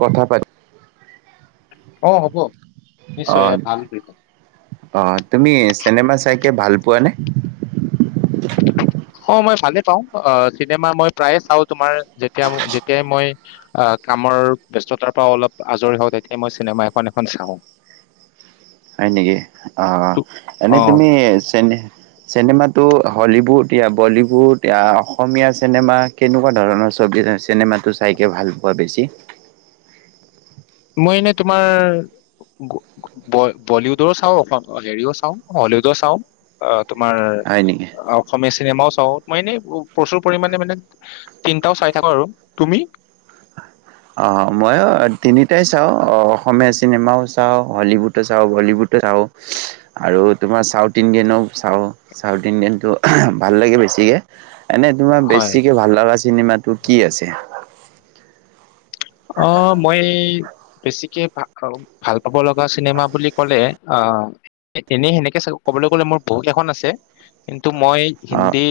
কথা পাতি অ হ'ব নিশ্চয় এ ভাল বুলি ক। অঁ তুমি চেনেমা চাইকে ভাল পোৱানে? অ মই ভালে পাওঁ অ চিনেমা মই প্ৰায়ে চাওঁ তোমাৰ যেতিয়া যেতিয়াই মই আহ কামৰ ব্যস্ততাৰ পৰা অলপ আজৰি হওঁ তেতিয়াই মই চিনেমা এখন এখন চাওঁ। হয় নেকি অ তো- অ এনেই তুমি চে চেনেমাটো হলিউড বলিউড অসমীয়া চিনেমা কেনেকুৱা ধৰণৰ ছবি চিনেমাটো চাইকে ভাল পোৱা বেছি। মই এনেই তোমাৰ বলীউডো চাওঁ হেৰিও চাওঁ হলিউডো চাওঁ। তোমাৰ, হয় নেকি? অসমীয়া চিনেমাও চ তও, মই এনে প্ৰচুৰ পৰিমণে মানে তিনটাও চাই থাকো আৰু, তুমি?। অ', ময়ো তিনিটাই চাওঁ অসমীয়া চিনেমাও চাওঁ, হলীউডো চাওঁ, বলীউডো চাওঁ আৰু তোমাৰ চাউথ ইণ্ডিয়ানো চাওঁ চাউথ ইণ্ডিয়ানটো ভাল লাগে বেছিকে। এনেই তোমাৰ হয় বেছিকে ভাল লগা চিনেমাটো কি আছে?। অ', মই বেছিকে ভা-ভাল পাব লগা চিনেমা বুলি ক'লে অ, এনেই সেনেকে ক'বলৈ গলে মোৰ বহুত কেইখন আছে। কিন্ তো মই অ', হিন্দী।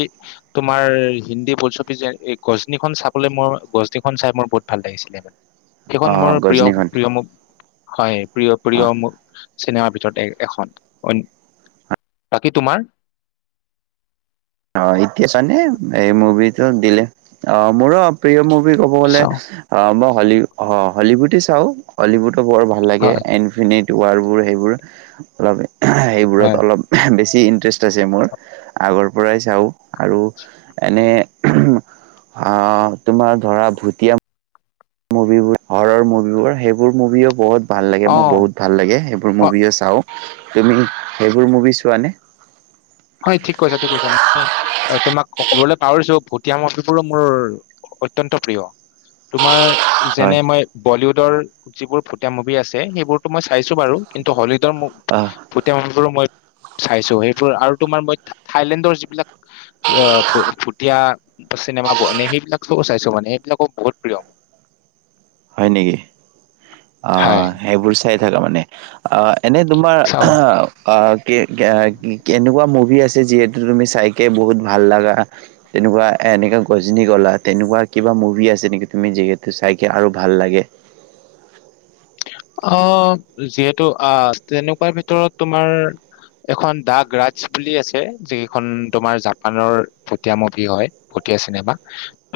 তো আমাৰ হিন্দী বোলছবি যে, এই গজননিখন চাবলৈ মোৰ গজননিখন চাই মোৰ বহুত ভাল লাগিছিলে। সেইখন অ', মোৰ গজনীখন। প্ৰিয়-প্ৰিয় মোক হয়। অ প্ৰিয়-প্ৰিয়, মো চিনেমাৰ ভিতৰত এ-এখন, অইন-বাকী তোমাৰ?। অ', এতিয়া [unintelligible] এই মুভিটো দিলে, অ', মোৰো প্ৰিয় মুভ ক'ব গলে, চাওঁ অ', ম হলি, হ-হলিউডে চাওঁ, হলিউড টো বৰ ভাল লাগে হয় এনফিনিট ৱাৰবোৰ সেইবোৰ, অলপ [inaudible] সেইবোৰত হয় অলপ [inaudible] বেছি ইন্টাৰেষ্ট আছে মোৰ, আগৰ পৰাই চাওঁ, আৰু এনে অঁ তোমাৰ ধৰা ভুটীয়া মুভিবোৰ, হৰৰ মুভিবোৰ সেইবোৰ মুভিও বহুত ভাল লাগে অ মোক বহুত ভাল লাগে, সেইবোৰ অ মুভিও চাওঁ। তুমি সেইবোৰ মুভি চোৱানে?। হয়, ঠিক কৈছা, ঠিক কৈছা মই তোমাক ক'বলৈ পাহৰিছো ভুটীয়া মুভিবোৰো মোৰ অত্যন্ত প্ৰিয়। তোমাৰ, হয় যেনে মই বলিউড যিবোৰ ভূটীয়া মুভি আছে, সেইবোৰতো মই চাই চাইছো বাৰু, কিন্তু হলিউডৰ আহ ভূটীয়া মুভি বোৰো মই চাইছো সেইবোৰ, আৰু তোমাৰ মই থাইলেণ্ডৰ যিবিলাক আ, ভু-ভুটিয়া চিনেমা বো-মানে সেইবিলাক চব চাইছো মানে, সেইবিলাকো বহুত প্ৰিয়। হয় নেকি। হয় অঁ', সেইবোৰ চাই থাকা মানে, অঁ এনে তোমাৰ চাও অঁ', কেনেকুৱা মুভ মুভি আছে যিহেতু তুমি চাইকে বহুত ভাল লাগা, তেনেকুৱা এনেকে গজনি ক'লা, তেনেকুৱা কিবা মুভি আছে নেকি তুমি যিহেতু চাইকে আৰু ভাল লাগে। অঁ', যিহেতু আঁ', তেনেকুৱা ভিতৰত তোমাৰ এখন দা গ্ৰাজ বুলি আছে, যিখন তোমাৰ জাপানৰ ভুটীয়া মুভি হয়, ভুটীয়া চিনেমা।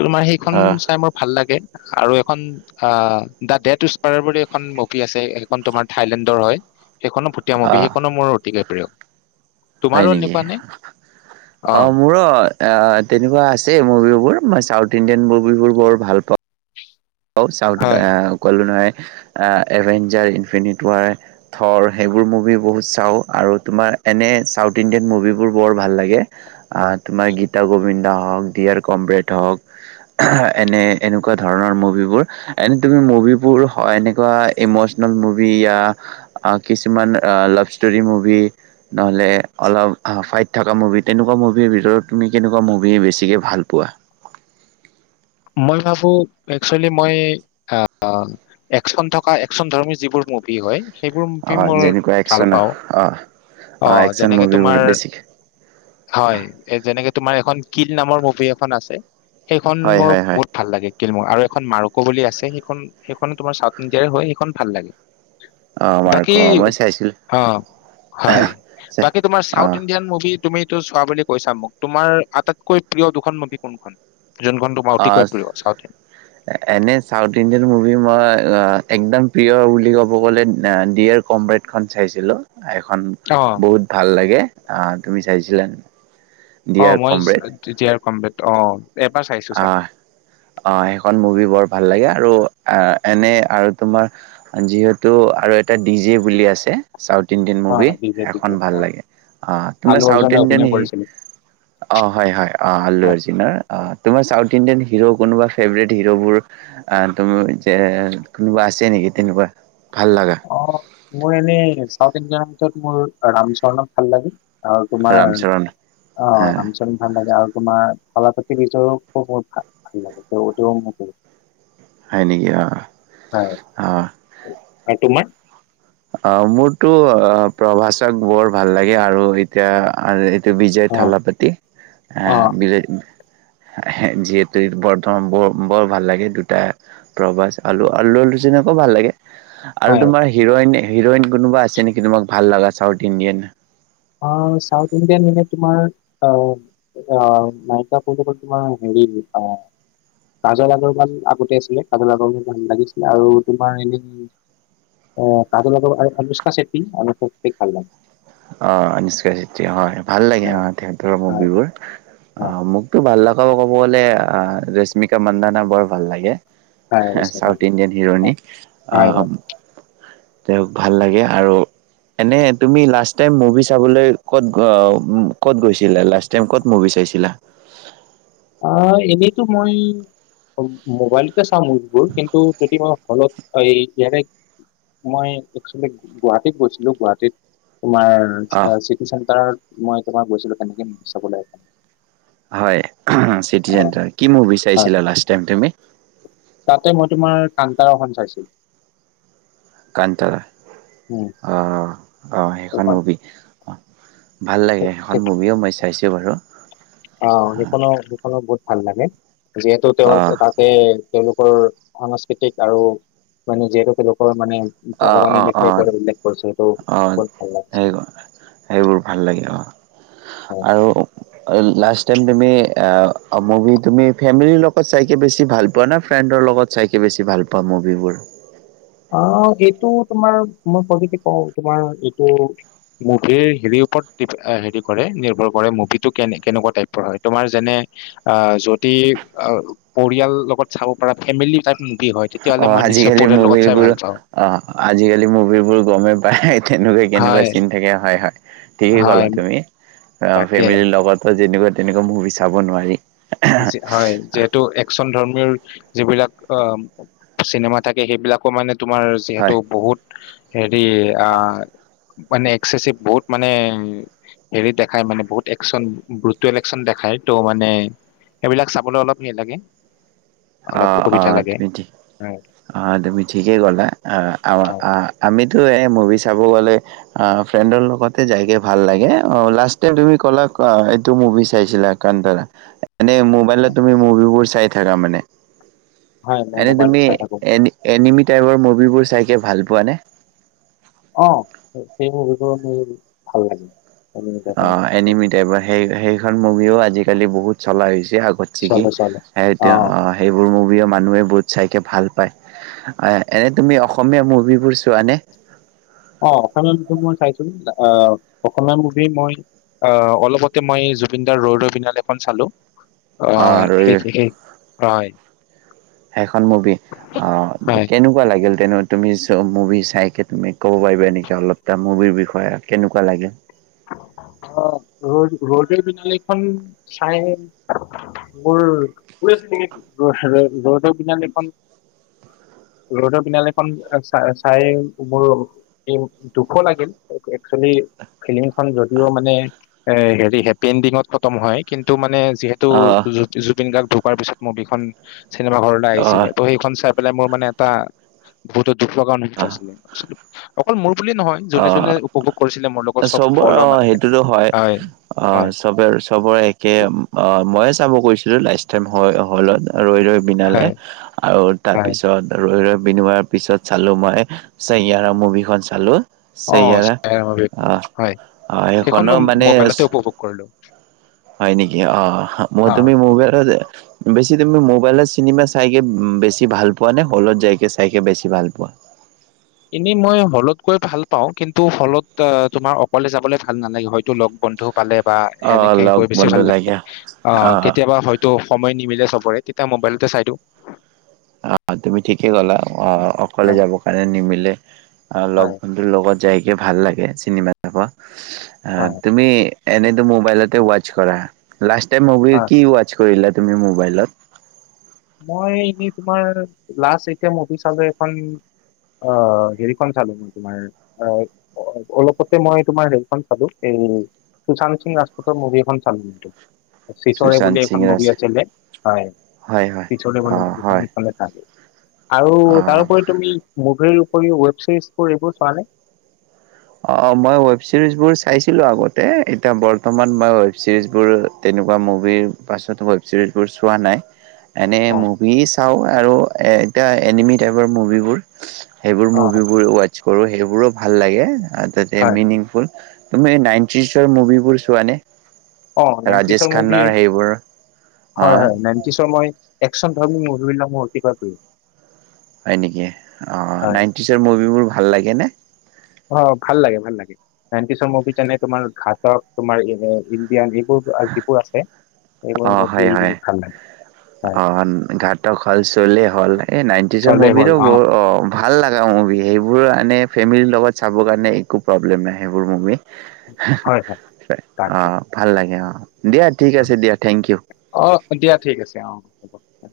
তোমাৰ সেইখন আহ চাই মোৰ ভাল লাগে। আৰু এখন, অঁ দা ডটসপাৰ বুলি। খন মুভি আছে, সেইখন তোমাৰ থাইলেণ্ডৰ হয়। সেইখনো ভুটিয়ামূভি আহ সেইখনো মোৰ অতিকে প্ৰিয় হয় তোমাৰো নেকি। এনেকুৱা নে অ অঁ মোৰো তেনেকুৱা আছে মভিবোৰ, মই চাউথ ইণ্ডিয়ান বোৰ বৰ ভাল পাওঁ। অঁ চাউথ হয় কলো নহয় এভেঞ্জাৰ, ইনফিনিট, ৱাৰ থৰ, সেইবোৰ মুভি বহুত চাওঁ, আৰু তোমাৰ এনে চাউথ ইণ্ডিয়ান মুভিবোৰ বৰ ভাল লাগে। অঁ, তোমাৰ গীতা গোবিন্দা হওঁক দিয়াৰ কমৰেড হওঁক, এনে এনেকুৱা ধৰণৰ মোক এনে তুমি মুভিবোৰ এনেকুৱা ইমোচনেল মুভি য়া আৰু কিছুমান লাভ ষ্টোৰি মুভি নহলে আৰু ফাইট থাকা মুভি তেনেকুৱা মুভিৰ ভিতৰত তুমি কেনেকুৱা মুভি বেছিকৈ ভাল পোৱা মই ভাবো একচুৱেলি মই একচন থকা একচন ধৰ্মী যিবোৰ মুভি হয়। সেইবোৰ অ মুভি মোৰ যেনেকুৱা ভাল একচন পাওঁ অ অ অঁ একচন যেনেকৈ মুভিবোৰ তোমাৰ বেছিকে হয় এ যেনেকৈ তোমাৰ এখন কিত নামৰ মুভি এখন আছে সেইখন হয় হয় হয় মোৰ ভাল লাগে কিলমৰ আৰু এখন মাৰুকো বুলি আছে সেইখন সেইখনো তোমাৰ চাউথ ইণ্ডিয়াৰে হয় সেইখন ভাল লাগে অ মাৰ্ক বাকী মই চাইছিলো অ হয় চে- বাকী তোমাৰ অ চাউথ ইণ্ডিয়ান মুভি তুমিটো চোৱা বুলি কৈছা মোক তোমাৰ আটাইতকৈ প্ৰিয় দুখন মুভি কোনখন যোনখন তোক অহ এনেই চাউথ ইণ্ডিয়ান মুভি মই একদম প্ৰিয় বুলি ক'ব গ'লে ডিয়েৰ কমৰেড খন চাইছিলো এখন ইণ্ডিয়ান। অ', বহুত ভাল লাগে অহ তুমি চাইছিলা অ ডিয়াৰ মই তেতিয়াৰ কম বেত অ এবাৰ চাইছো অ চাগে। অ সেইখন মুভি বৰ ভাল লাগে আৰু অ এনে আৰু তোমাৰ যিহেতু আৰু এটা ডি জে বুলি আছে চাউথ ইণ্ডিয়ান মুভি অ', বিজয় সেখন বিজয় ভাল অ', লাগে অ তোমাৰ আলু চাউথ অৰ্জুনে ইণ্ডিয়ান অভিনয় কৰিছিলে অ হয় হয় অ আল্লু হয়। অৰ্জুনৰ অ চাউথ ইণ্ডিয়ান হিৰো কোনোবা ফেভৰেট হিৰ'বোৰ তুমি যে কোনোবা আছে নেকি তেনেকোৱা অ মোৰ এনেই চাউথ ইণ্ডিয়ান ত মোৰ ৰামচৰণক ভাল লাগে আৰু তোমাৰ ৰামচৰণ অ হ ৰামচৰণ ভাল লাগে আৰু তোমাৰ থালাপাতি বিজয়কো বহুত ভাল লাগে ত সিও মোৰ ফেভৰেত হয় নেকি অ অ আৰু তোমাৰ অ মোৰতো অ প্ৰভাষক বৰ ভাল লাগে আৰু এতিয়া আৰু বিজয় অ', থালাপতি অঁ অ', বিজয় যিহেতু বৰ্ত বৰ বৰ ভাল লাগে দুটা প্ৰভাষ আলু আলু অৰ্জুনকো ভাল লাগে আৰু হয় তোমাৰ হিৰইন হিৰইন কোনোবা আছে নেকি তোমাক ভাল লগা চাউথ ইণ্ডিয়ান অহ চাউথ ইণ্ডিয়ান এনে তোমাৰ অহ অহ নায়িকা ভিতৰত তোমাৰ হেৰি কাজল আগৰৱাল আগতে আছিলে কাজল আগৰবাল ভাল লাগিছিলে আৰু তোমাৰ এনেই কাজল আগৰ আৰু অনুষ্কাচেত্ৰীক ভাল লাগে অ অনুস্কা চেত্ৰী হয় ভাল লাগে হয় অ থিয়েটাৰৰ হয় মুভিবোৰ অ হয় মোকতো ভাল লগ আকৌ ক'ব গ'লে ৰশ্মিকা মন্ডানা বৰ ভাল লাগে হয় আছে ভাল চাউথ ইণ্ডিয়ান হিৰ'ইনি হয় হয় আহ হয়। তেওঁক ভাল লাগে আৰু এনে তুমি লাষ্ট টাইম মুভি চাবলৈ ক'ত ক'ত গৈছিলা লাষ্ট টাইম ক'ত মুভি চাইছিলা অ এনেইতো মই মোবাইলতে চাওঁ মুভিবোৰ কিন্তু যদি মই হলত মই [unintelligible] একচুৱেলী গুৱাহাটীত গৈছিলো গুৱাহাটীত তোমাৰ অ চিটি চেণ্টাৰত মই এক বাৰ গৈছিলো তেনেকে মুভি চাবলৈ এখন। হয়। City centre. কি মুভিা অ ছাইছিলা লাস্ট টাইম তুমি? তাতে মই তোমাৰ তাকদাৰখন চাইছিলোঁ। ইণ্টাৰা অহ-অহ, অহ সেইখন মুভি ভাল লাগে সেইখন মুভিও মই চাইছোঁ বাৰু। অ' সেইখনো সেইখনো বহুত লাগে যিহেতু অ তেওঁলোকে তাতে তেওঁলোকৰ সাংস্কৃতিক আৰু মানে যিহেতু তেওঁলোকৰ মানে ভগৱানৰ অ-অ-অ, বিষয়ে কৈ উল্লেখ কৰিছে সেইটো অ বহুত ভাল লাগিছে। সেই-সেইবোৰ ভাল লাগে অহ। আৰু লাষ্ট টাইম তুমি অ অ মুভি তুমি ফেমিলিৰ লগত চাইকে বেছি ভাল পোৱা না ফ্ৰেণ্ডৰ লগত চাইকে বেছি ভাল পোৱা মুভিবোৰ? অ এইটো তোমাৰ [unintelligible] তোমাৰ এইটো মুভিৰ হেৰী ওপৰত হেৰী কৰে, নিৰ্ভৰ কৰে মুভি টো কেনেকুৱা টাইপৰ হৈ। তোমাৰ যেনে আহ যদি পৰিয়াল লগত চাব পৰা, ফেমিলি টাইপ মুভি হৈ তেতিয়াহলে মই নিশ্চয় পঢ়িয়ালৰ লগত তোৰ অ আজিকালি মুভিবোৰ গমেই পায় তেনেকুৱা কেনেকুৱা হয়, চিন থাকে। হয়-হয় ঠিকেই ক'লা হয়, তুমি। তাকে ফেমিলি লগত যেনেকুৱা তেনেকুৱা মুভি চাব নোৱাৰি। হয় যিহেতু একচন ধৰ্ম যিবিলাক অ চিনেমা থাকে সেইবিলাকো মানে তোমাৰ যিহেতু হয় বহুত হেৰি আ মানে এক্সেচিভ বহুত মানে হেৰি দেখায় মানে বহুত একচন ভুটুৱেল একচন দেখায় ত' মানে এইবিলাক চাবলৈ অলপ হেৰি লাগে অলপ অ-অ অসুবিধা লাগে তুমি ঠিক। হয়। অ তুমি ঠিকেই কলা, হয় অ-আ-আ আমি এই এ মুভি চাব গ'লে, আহ ফ্ৰেণ্ডৰ লগতে যাইকে ভাল লাগে। অ লাষ্ট তুমি ক'লা এইটো মুভি চাইছিলা একান্তৰা মানে মোবাইলত হয় তুমিবোৰ চাই থাকা মানে? হয়, মই এনে মোবাইলত তুমি চাই থাকো এ এনিম তেওঁৰ মুভিবোৰ চাইকে ভাল পোৱা নে? অ সেইবোৰ ভিতৰত মুৰ ভাল লাগে। অ এনিমিটাই বা। সেই সেইখন মুভিও আজিকালি বহুত চলা হৈছে। আগত কি চলে চলে অ সেইবোৰ মুভি। মানুহে বহুত চাইকে ভাল পায় আহ এনে তুমি অসমীয়া মুভিবোৰ চোৱানে? অ অসমীয়া মুভি মই চাইছোন আহ অসমীয়া মুভি মই আহ অলপতে মই জুবিনদাৰ ৰই ৰই বিনালে এখন চালো। অ হয় সেই আৰু সেই হয়। সেইখন মুভি অ হয়। কেনেকুৱা লাগিল? তেনে তুমি চ মুভি চাই তুমি ক'ব পাৰিবা নেকি অলপ টাম। মুভিৰ বিষয়ে কেনেকুৱা লাগে। অ ৰৈ ৰৈ বিনালে খন চাই মোৰ ৰৈ ৰৈ বিনালেখন ৰৈ ৰৈ বিনালেখন চ চাই মোৰ দুখো লাগিল একচুৱেলি। ফিলিং খন যদিও মানে এ হেপি এণ্ডিঙত খতম হয় কিন্তু মানে, যিহেতু অ' জুবিন গাৰ্গ ঢো কৰোৱাৰ পিছত মভি খন চিনেমা ঘৰলৈ আহিছিলে অ' ত সেইখন চাই মোৰ মানে এটা ভোটত দুখ লগা অনুভৱ অ' পাইছিলে আ অকল মোৰ বুলি নহয় যোনে যোনে উপভোগ কৰিছিলে মোৰ লগত। চব চবৰে হলৰ অ মানুহখিনি সেইটোতো হয় অ হয় চবে চবৰে একে অ। মই চাব কৈছিলো লাষ্ট টাইম হয় হলত। ৰৈ ৰৈ বিনালে হয় আৰু হয় তাৰপিছত ৰৈ ৰৈ বিনোয়াৰ পিছত চালো মই চাইয়াৰা মুভিখন চালো। অ চৈয়াৰা চাইয়াৰা মুভি, অ অ সেইখনো মানে মোবাইলতে উপভোগ কৰিলো হয় নেকি অ মই হা তুমি মোবাইলত বেছ। তুমি মবাইলত চিনেমা চাইকে বেছি ভাল পোৱা নে হলত যাইকে চাইকে বেছি ভাল পোৱা। এনেই মই হলতকৈ ভাল পাওঁ কিন্তু হলত তোমাৰ অকলে যাবলৈ ভাল নালাগে হয়তো লগ বন্ধু। পালে বা অ হেনেকে লগ গৈ বেছি বন্ধু ভাল লাগে। অ কেতিয়াবা হয়তো সময় নিমিলে চবৰে। তেতিয়া মোবাইলতে চাই দিও। অ তুমি ঠিকেই কলা। অ অকলে হয় যাবৰ কাৰণে নিমিলে। অ লগ হয় বন্ধুৰ লগত, যাইকে ভাল লাগে চিনেমা চাবা। অ', হয় তুমি- এনেইতো মোবাইলতে ৱাচ কৰা। লাষ্ট টাইম মুভি হয় কি ৱাচ কৰিলা। তুমি মোবাইলত মই এনেই তোমাৰ লাষ্ট এতিয়া মুভি চালো, এখন অ', হেৰিখন চালো মই তোমাৰ অলপতে মই তোমাৰ হেৰিখন চালো এই সুশান্ত সিং ৰাজপুতৰ মুভিখন চালো। চিচৰে সুশান্ত বুলি সিং এখন ৰাজ মুভি আছিলে যে হয়। হয় হয় অ হয় [unintelligible] আৰু অ তাৰোপৰি তুমি মুভিৰ উৱেব চৰিজ এইবোৰ চোৱা নে। অ', মই ওৱেবচিৰিজবোৰ চাইছিলো আগতে এতিয়া বৰ্তমান মই ওৱেবচিৰিজবোৰ তেনেকুৱা মুভিৰ পাছতো ওৱেবচিৰিজবোৰ চোৱা নাই। এনেই অ', মুভি চাওঁ। আৰু এ এতিয়া এনিমি টাইপৰ মুভিবোৰ সেইবোৰ অ মুভিবোৰ ৱাইট কৰো সেইবোৰো ভাল লাগে। অ', তাতে হয়, হয়। মিনিংফুল তুমি এই নাইনটিজৰ মুভিবোৰ চোৱানে। অ', ৰাজেশ নাইনটিচৰ মুভি খান্নাৰ সেইবোৰ হয়, অ', হয় নাইনটিচৰ মই [unintelligible] হয়, নেকি অ', হয়, নাইনটিচৰ মুভিবোৰ ভাল লাগেনে? অ', ভাল লাগে, ভাল লাগে নাইনটিচৰ মুভি যেনে তোমাৰ ঘাটক তোমাৰ ইণ্ডিয়ান হিট যিবোৰ আছে। এইবোৰ অ', মুভি হয়, হয় ভাল লাগে। হয়, অ', ঘাতক হ'ল চলে হ'ল। এই নাইনটিজৰ চলে মুভি হ'ল বোৰ, অ', ভাল লগা মুভি সেইবোৰ মানে ফেমিলিৰ লগত চাবৰ কাৰণে একো প্ৰব্লেম নাই সেইবোৰ মুভি। [inaudible] হয়, হয়, তাকে অ', ভাল লাগে অ', দিয়া ঠিক অ', আছে দিয়া। ইউ। অ', দিয়া ঠিক অ', অ', হ'ব অ',